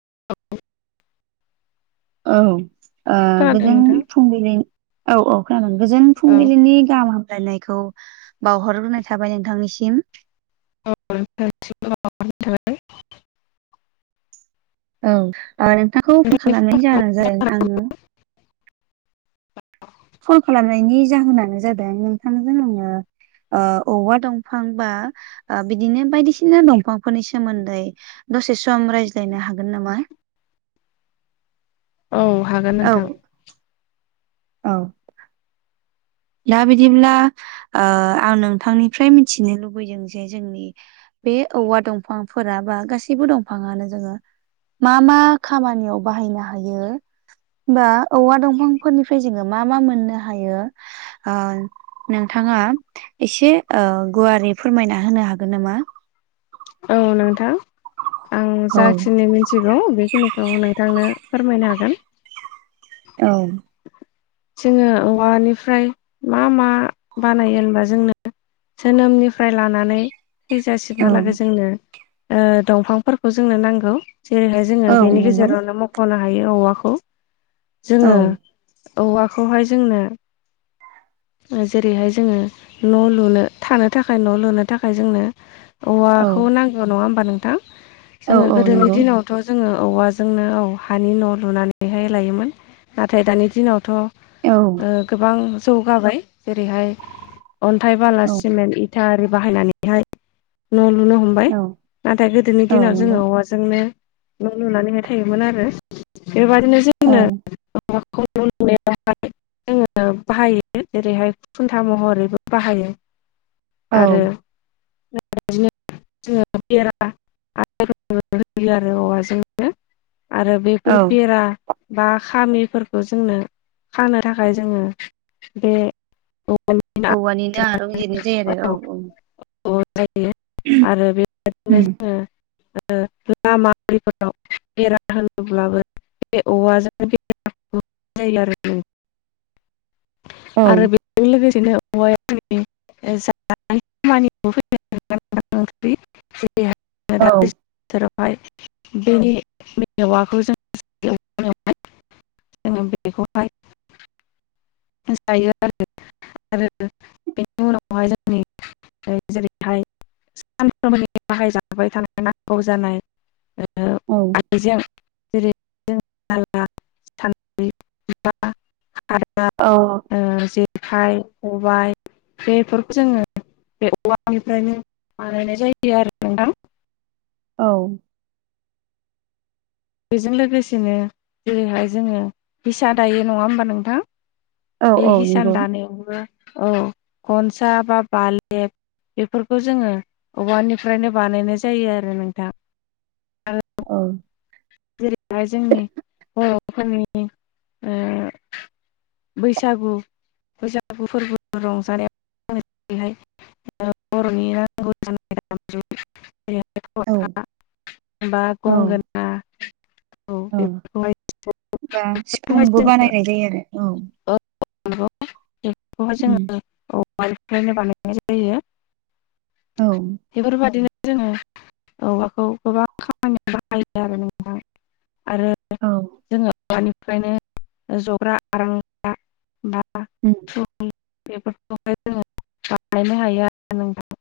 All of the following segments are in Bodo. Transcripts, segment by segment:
[inaudible] औ ओ खोनादों गोजोन नोंथां फुंबिलि औ गोजोन औ फुंबिलिनि गाहाम हामलायनायखौ बावहरग्रोनाय थाबाय नोंथांनिसिम [unintelligible] औ ओनोंथांखौ फन खालामनायनि जाहोनानो जाबाय आं खल खालामनायनि जाहोनानो जादों नोंथांजों आङो औवा दंफां बा बिदिनो बायदिसिना दंफांफोरनि सोमोन्दै दसे सम रायज्लायनो हागोन नामा औ हागोन नोंथां अ दा बिदिब्ला ओ आं नोंथांनिफ्राय मिथिनो लुबैदों जे जोंनि बे औवा दंफांफोरा बा गासैबो दंफाङानो जोङो मा मा खामानियाव बाहायनो हायो होनबा औवा दंफांफोरनिफ्राय जोङो मा मा मोननो हायो हागोन औ नोंथां आं औ जाखिनि मिथिगौ बे खिनिखौ नोंथांनो फोरमायनो हागोन औ जोङो औवानिफ्राय मा मा बानायो होनबा जोंनो जोनोमनिफ्राय लानानै थैजासिमहालागै जोंनो ओ दंफांफोरखौ जोंनो नांगौ जेरैहाय जोङो औ बेनि नंगौ गेजेरावनो मख'नो हायो औवाखौ औ जोङो औवाखौहाय जोंनो जेरैहाय जोङो न' लुनो थानो थाखाय न' लुनो थाखाय जोंनो औवा औ खौ नांगौ नङा होमबा नोंथां औ जोङो औ गोदोनि नंगौ दिनाव थ' जोङो औवाजोंनो औ हानि न' लुनानैहाय लायोमोन नाथाय दानि दिनावथ' ओ औ गोबां जौगाबाय जेरैहाय अन्थाइ बाला औ सिमेन्ट इद इता आरि बाहायनानैहाय नुनो हमबाय औ नाथाय गोदोनि औ दिनाव जोङो नंगौ औवाजोंनो न' लुनानैहाय थायोमोन आरो बेबायदिनो औ [unintelligible] जोङो बाहायो जेरैहाय खुन्था महरैबो बाहायो आरो औ बिदिनो जोङो बेरा [unintelligible] आरो औवाजोंनो आरो बेफोर औ बेरा बा खामिफोरखौ जोंनो खानो थाखाय जोङो बे औवानिनो आरं जिरनाय जायो आरो औ औ [unintelligible] आरो बेबायदिनो जोङो लामा आरिफोराव बेरा होनोब्लाबो बे औवाजों [unintelligible] औ आरो बे बेजों लोगोसेनो औवाया औ [unintelligible] [unintelligible] जेरावहाय बेनि मेवाखौ जों [unintelligible] जोङो बेखौहाय जायो आरो आरो बेनि उनावहाय जोंनि जेरै बेहाय सानफ्रोमबोनि बाहायजाबाय थानाय नांगौ जानाय औ। हैजों जेरै [unintelligible] [unintelligible] औ। ओ जेखाइ खबाय बेफोरखौ जोङो बे औवा निफ्रायनो बानायनाय जायो आरो नोंथां। औ। बेजों लोगोसेनो जेरैहाय जोङो हिसा दायो नङा होमबा नोंथां? औ बे औ हिसान नंगौ दानायावबो औ खनसा बा बालेब बेफोरखौ जोङो औवानिफ्रायनो बानायनाय जायो आरो नोंथां। आरो औ। जेरैहाय जोंनि बर'फोरनि ओ बैसागु बैसागु फोरबो रंजानाय [unintelligible] [unintelligible] औ [unintelligible] औ औ बेफोरखौहाय बा सिफुंबो जों बानायनाय जायो आरो औ। [unintelligible] बेफोरखौहाय जोङो औवानिफ्रायनो बानायनाय जायो। बेफोरबायदिनो जोङो औवाखौ गोबां खामानियाव बा आयदा आरो नोंथां आरो औ जोङो औवानिफ्रायनो जग्रा आरांगा बा [unintelligible] बेफोरखौहाय जोङो बानायनो हायो आरो। नोंथां।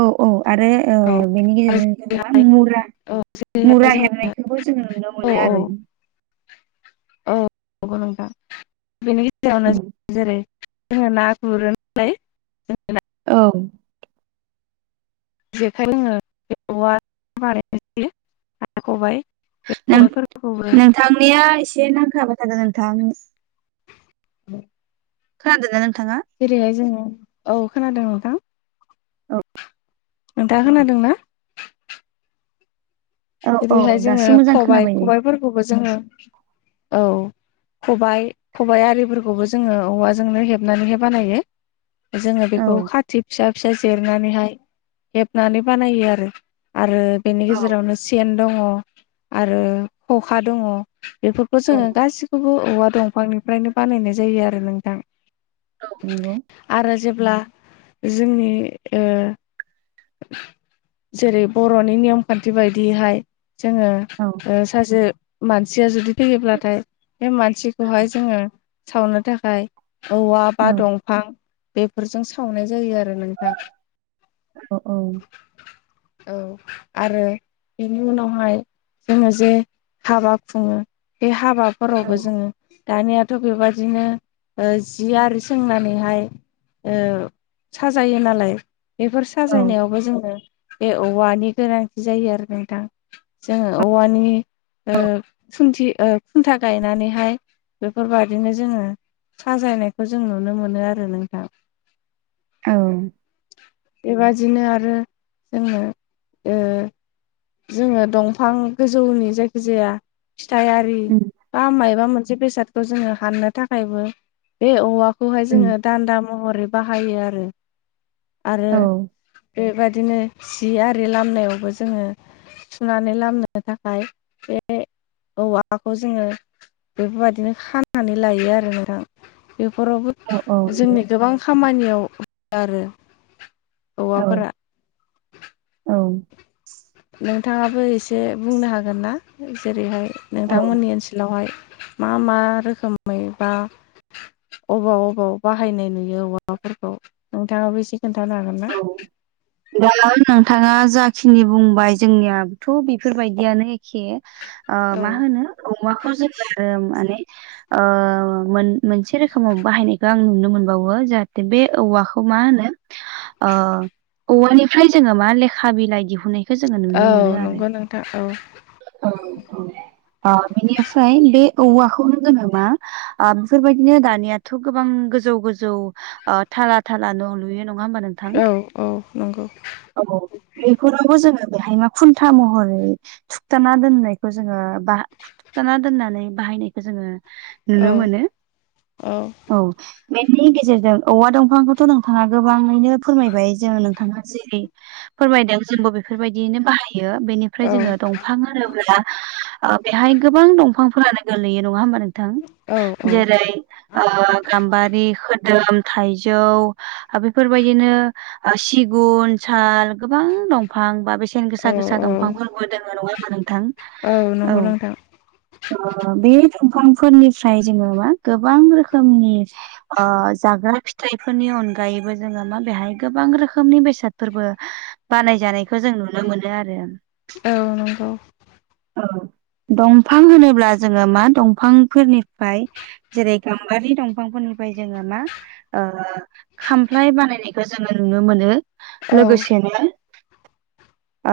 औ औ आरो ओ बेनि औ गेजेरजों जेनेबा जेरैहाय मुरा औ जेरैहाय मुरा जों हेबनायखौबो जोंङो नुनो औ मोनो औ आरो। औ नंगौ नोंथा बेनि गेजेरावनो जेरै जोङो ना गुरो नालाय। औ। जेखाय [unintelligible] नों-नोंथांनिया एसे नांथाबाय थादो नोंथां। [inaudible] खोनादोना नोंथाङा? जेरैहाय जोङो औ खोनादों नोंथां। औ। नोंथाङा खोनादों ना? औ औ जेरैहाय जोङो दासो मोजां खबाय खोनाबाय दे खबायफोरखौबो जोङो औ। खबाइ खबाइ आरिफोरखौबो जोङो औवाजोंनो हेबनानैहाय बानायो। जोङो औ बेखौ खाथि फिसा फिसा देरनानैहाय हेबनानै बानायो आरो। आरो बेनि औ गेजेरावनो सेन दङ आरो खखा दङ बेफोरखो औ जोङो गासि खौबो औवा दंफांनिफ्रायनो बानायनाय जायो आरो नोंथां। औ नोंगौ। आरो जेब्ला जोंनि ओ जेरै बर'नि नियम खान्थि बायदियैहाय जोङो औ। ओ सासे मानसिया जुदि थैयोब्लाथाय बे मानसिखौहाय जोङो सावनो थाखाय औवा औ बा दंफां बेफोरजों सावनाय जायो आरो नोंथां। अ औ। औ आरो बेनि उनावहाय जोङो जे हाबा खुङो बे हाबाफोरावबो जोङो दानियाथ' बेबायदिनो जि आरो सोंनानैहाय साजायो नालाय बेफोर औ साजायनायावबो जोङो बे औवानि गोनांथि जायो आरो नोंथां जोङो औवानि खुन्थि खुन्था गायनानैहाय बेफोरबायादिनो जोङो साजायनायखौ जों नुनो मोनो आरो नोंथां औ बेबादिनो आरो जोंनो ओ जोङो दंफां गोजौनि जायखिजाया फिथाइयारि उम बा मायबा मोनसे बेसादखौ जोङो हाननो थाखायबो बे औवाखौहाय उम जोङो दान्दा महरै बाहायो आरो आरो औ बेबायदिनो जि आरि लामनायावबो जोङो सुनानै लामनो थाखाय बे औवाखौ जोङो बेफोरबायदिनो खानानै लायो आरो नोंथां बेफोरावबो औ औ नंगौ जोंनि गोबां खामानियाव हो [inaudible] आरो औ औवाफोरा औ नोंथाङाबो एसे बुंनो हागोन ना जेरैहाय औ नोंथांमोननि ओनसोलावहाय मा मा रोखोमै बा अबाव अबाव बाहायनाय नुयो औवाफोरखौ नोंथाङाबो एसे खोन्थानो हागोन ना? दायो नोंथाङा जाखिनि बुंबाय जोंनियाथ' बेफोरबायदियानो एखे ओ औ मा होनो औवाखौ जोङो माने मोनसे रोखोमाव बाहायनायखौ आं नुनो मोनबावो जाहाथे बे औवाखौ खौ मा होनो औवानिफ्राय जोङो मा लेखा बिलाइ दिहुननाय बेखौ जोङो नुनो मोनो औ नंगौ नोंथां औ आरो ओ बेनिफ्राय बे औवाखौनो जोङो मा आ बेफोरबायदिनो दानियाथ' गोबां गोजौ गोजौ थाला थाला न' लुयो नङा होमबा नों औ औ नंगौ औ बेफोरावबो जोङो बेहाय मा खुन्था महरै थुखथाना दोननायखौ जोङो बा खुरथथाना दोननानै बाहायनायखौ जोङो औ नुनो मोनो औ बेनि गेजेरजों औवा दंफांखौथ' नोंथाङा गोबाङैनो फोरमायबाय जोंङो नोंथाङा जेरै फोरमायनायाव जोंबो बेफोरबायदियैनो बाहाय यो बेनिफ्राय औ जोङो दंफां होनोब्ला बेहाय गोबां दंफांफोरानो गोलैयो नङा होमबा नोंथां औ जेरै गाम्बारि खोदोम थाइजौ बेफोरबाय बिदिनो सिगुन साल गोबां दंफां बा बेसेन गोसा औ गोसा दंफांफोर बो दङ नङा होमबा नोंथां? औ नंगौ नोंथां बे दंफांफोरनिफ्राय जोङो मा गोबां रोखोमनि ओ जाग्रा फिथाइफोरनि अनगायैबो जोङो मा बेहाय गोबां रोखोमनि बेसादफोरबो बानाय जानायखौ जों नुनो मोनो आरो औ नंगौ औ दंफां होनोब्ला जोङो मा दंफांफोरनिफ्राय जेरै गामबारि दंफांफोरनिफ्राय जोङो मा खाम फ्लाय बानायनायखौ जोङो नुनो मोनो औ लोगोसेनो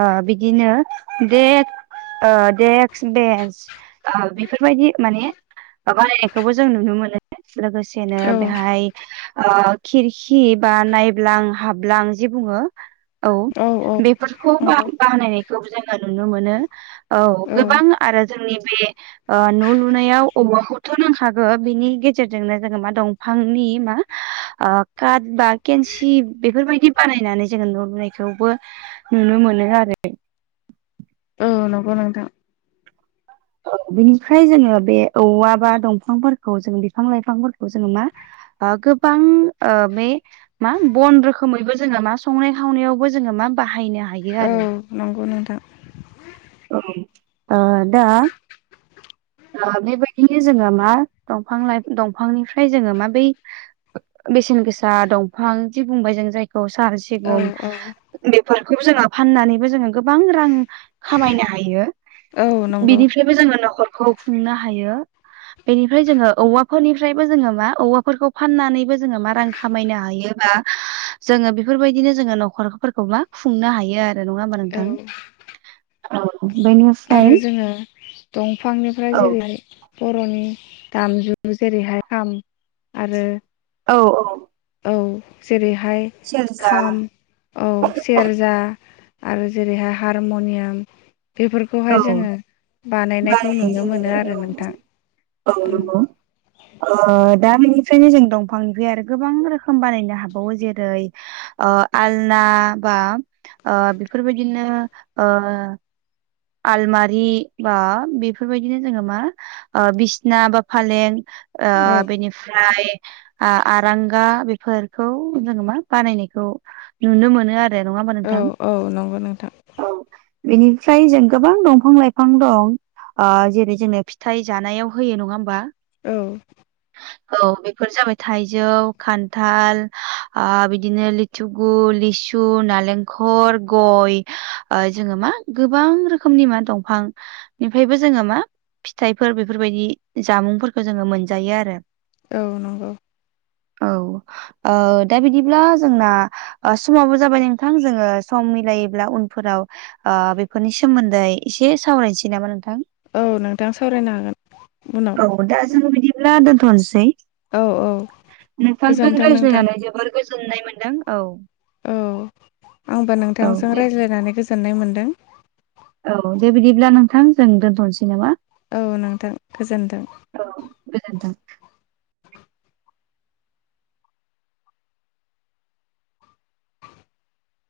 ओ बिदिनो देक्क बेन्स बेफोरबायदि माने बानायनायखौबो जों नुनो मोनो लोगोसेनो औ बेहाय खिर खि बा नायब्लां हाबलां जे बुङो औ बेफोरखौ बा-बानायनायखौबो जोङो नुनो मोनो। औ गोबां आरो जोंनि बे ओ न' लुनायाव औवाखौथ' नांखागो बिनि गेजेरजोंनो जोङो मा दं फांनि मा ओ काट बा केन्सि बेफोरबायदि बानायनानै जोङो न' लुनायखौबो नुनो मोनो आरो। औ नंगौ नोंथां। बिनिफ्राय जोङो बे औवा बा दंफांफोरखौ जों बिफां लाइफांफोरखौ जोङो मा ओ गोबां ओ बे मा बन रोखोमैबो जोङो मा संनाय खावनायावबो जोङो मा बाहायनो हायो औ आरो। नंगौ नोंथां। ओ दा ओ बेबायदिनो जोङो मा दंफां लाइ दंफांनिफ्राय जोङो मा बै बेसेन गोसा दंफां जि बुंबाय जों जायखौ औ औ [unintelligible] [unintelligible] बेफोरखौबो जोङो फाननानैबो जोङो गोबां रां खामायनो हायो औ नंगौ बिनिफ्रायबो जोङो न'खरखौ खुंनो हायो। बेनिफ्राय जोङो औवाफोरनिफ्रायबो जोङो मा औवाफोरखौ फाननानैबो जोङो मा रां खामायनो हायो बा जोङो बेफोरबायदिनो जोङो न'खरफोरखौ मा खुंनो हायो आरो नङा होमबा औ नोंथां? औ [unintelligible] आरो जोङो दंफांनिफ्राय औ जेरै बर'नि दामजु जेरैहाय खाम आरो औ औ। औ जेरैहाय सेरजा खाम औ सेरजा आरो जेरैहाय हारमुनियाम बेफोर औ खौहाय जोङो बानायनायखौ बानायनाय नुनो जायो मोनो आरो औ नोंथां। औ नंगौ। ओ दा बेनिफ्रायनो जों दंफांनिफ्राय आरो गोबां रोखोम बानायनो हाबावो जेरै ओ आलना बा ओ बेफोरबायदिनो ओ आलमारि बा बेफोरबायदिनो जोङो मा ओ बिसना बा फालें ओ बेनिफ्राय आ-आरांगा बेफोरखौ जोङो मा बानायनायखौ नुनो मोनो आरो। रो नङा होमबा औ नोंथां? औ नंगौ नोंथां गोबां दंफां लाइफां दं ओ जेरै जोंनो फिथाइ जानायाव होयो नङा होमबा? औ औ बेफोर जाबाय थाइजौ खान्थाल ओ बिदिनो लि थुगु, लिसु, नालेंखर, गय ओ जोङो मा गोबां रोख खोमनि मा दंफांनिफ्रायबो जोङो मा फिथाइफोर बेफोरबायदि जामुंफोरखौ जोङो मोनजायो आरो। औ नंगौ। औ ओ दा बिदिब्ला जोंना ओ समाबो जाबाय नोंथां जोङो सम मिलायोब्ला उनफोराव ओ बेफोरनि सोमोन्दै एसे सावरायसै नामा नोंथां? औ नोंथां सावरायनो हागोन उनाव। औ दा जों बिदिब्ला दोनथ'नोसै। औ औ गोजोन्थों नोंथां गोजोननाय मोन्दों। औ आंबो नोंथांजों दे रायज्लायनानै गोजोननाय मोन्दों। औ दे बिदिब्ला नोंथां जों दोन्थ'नोसै नामा? औ नोंथां गोजोनथों। औ गोजोनथों।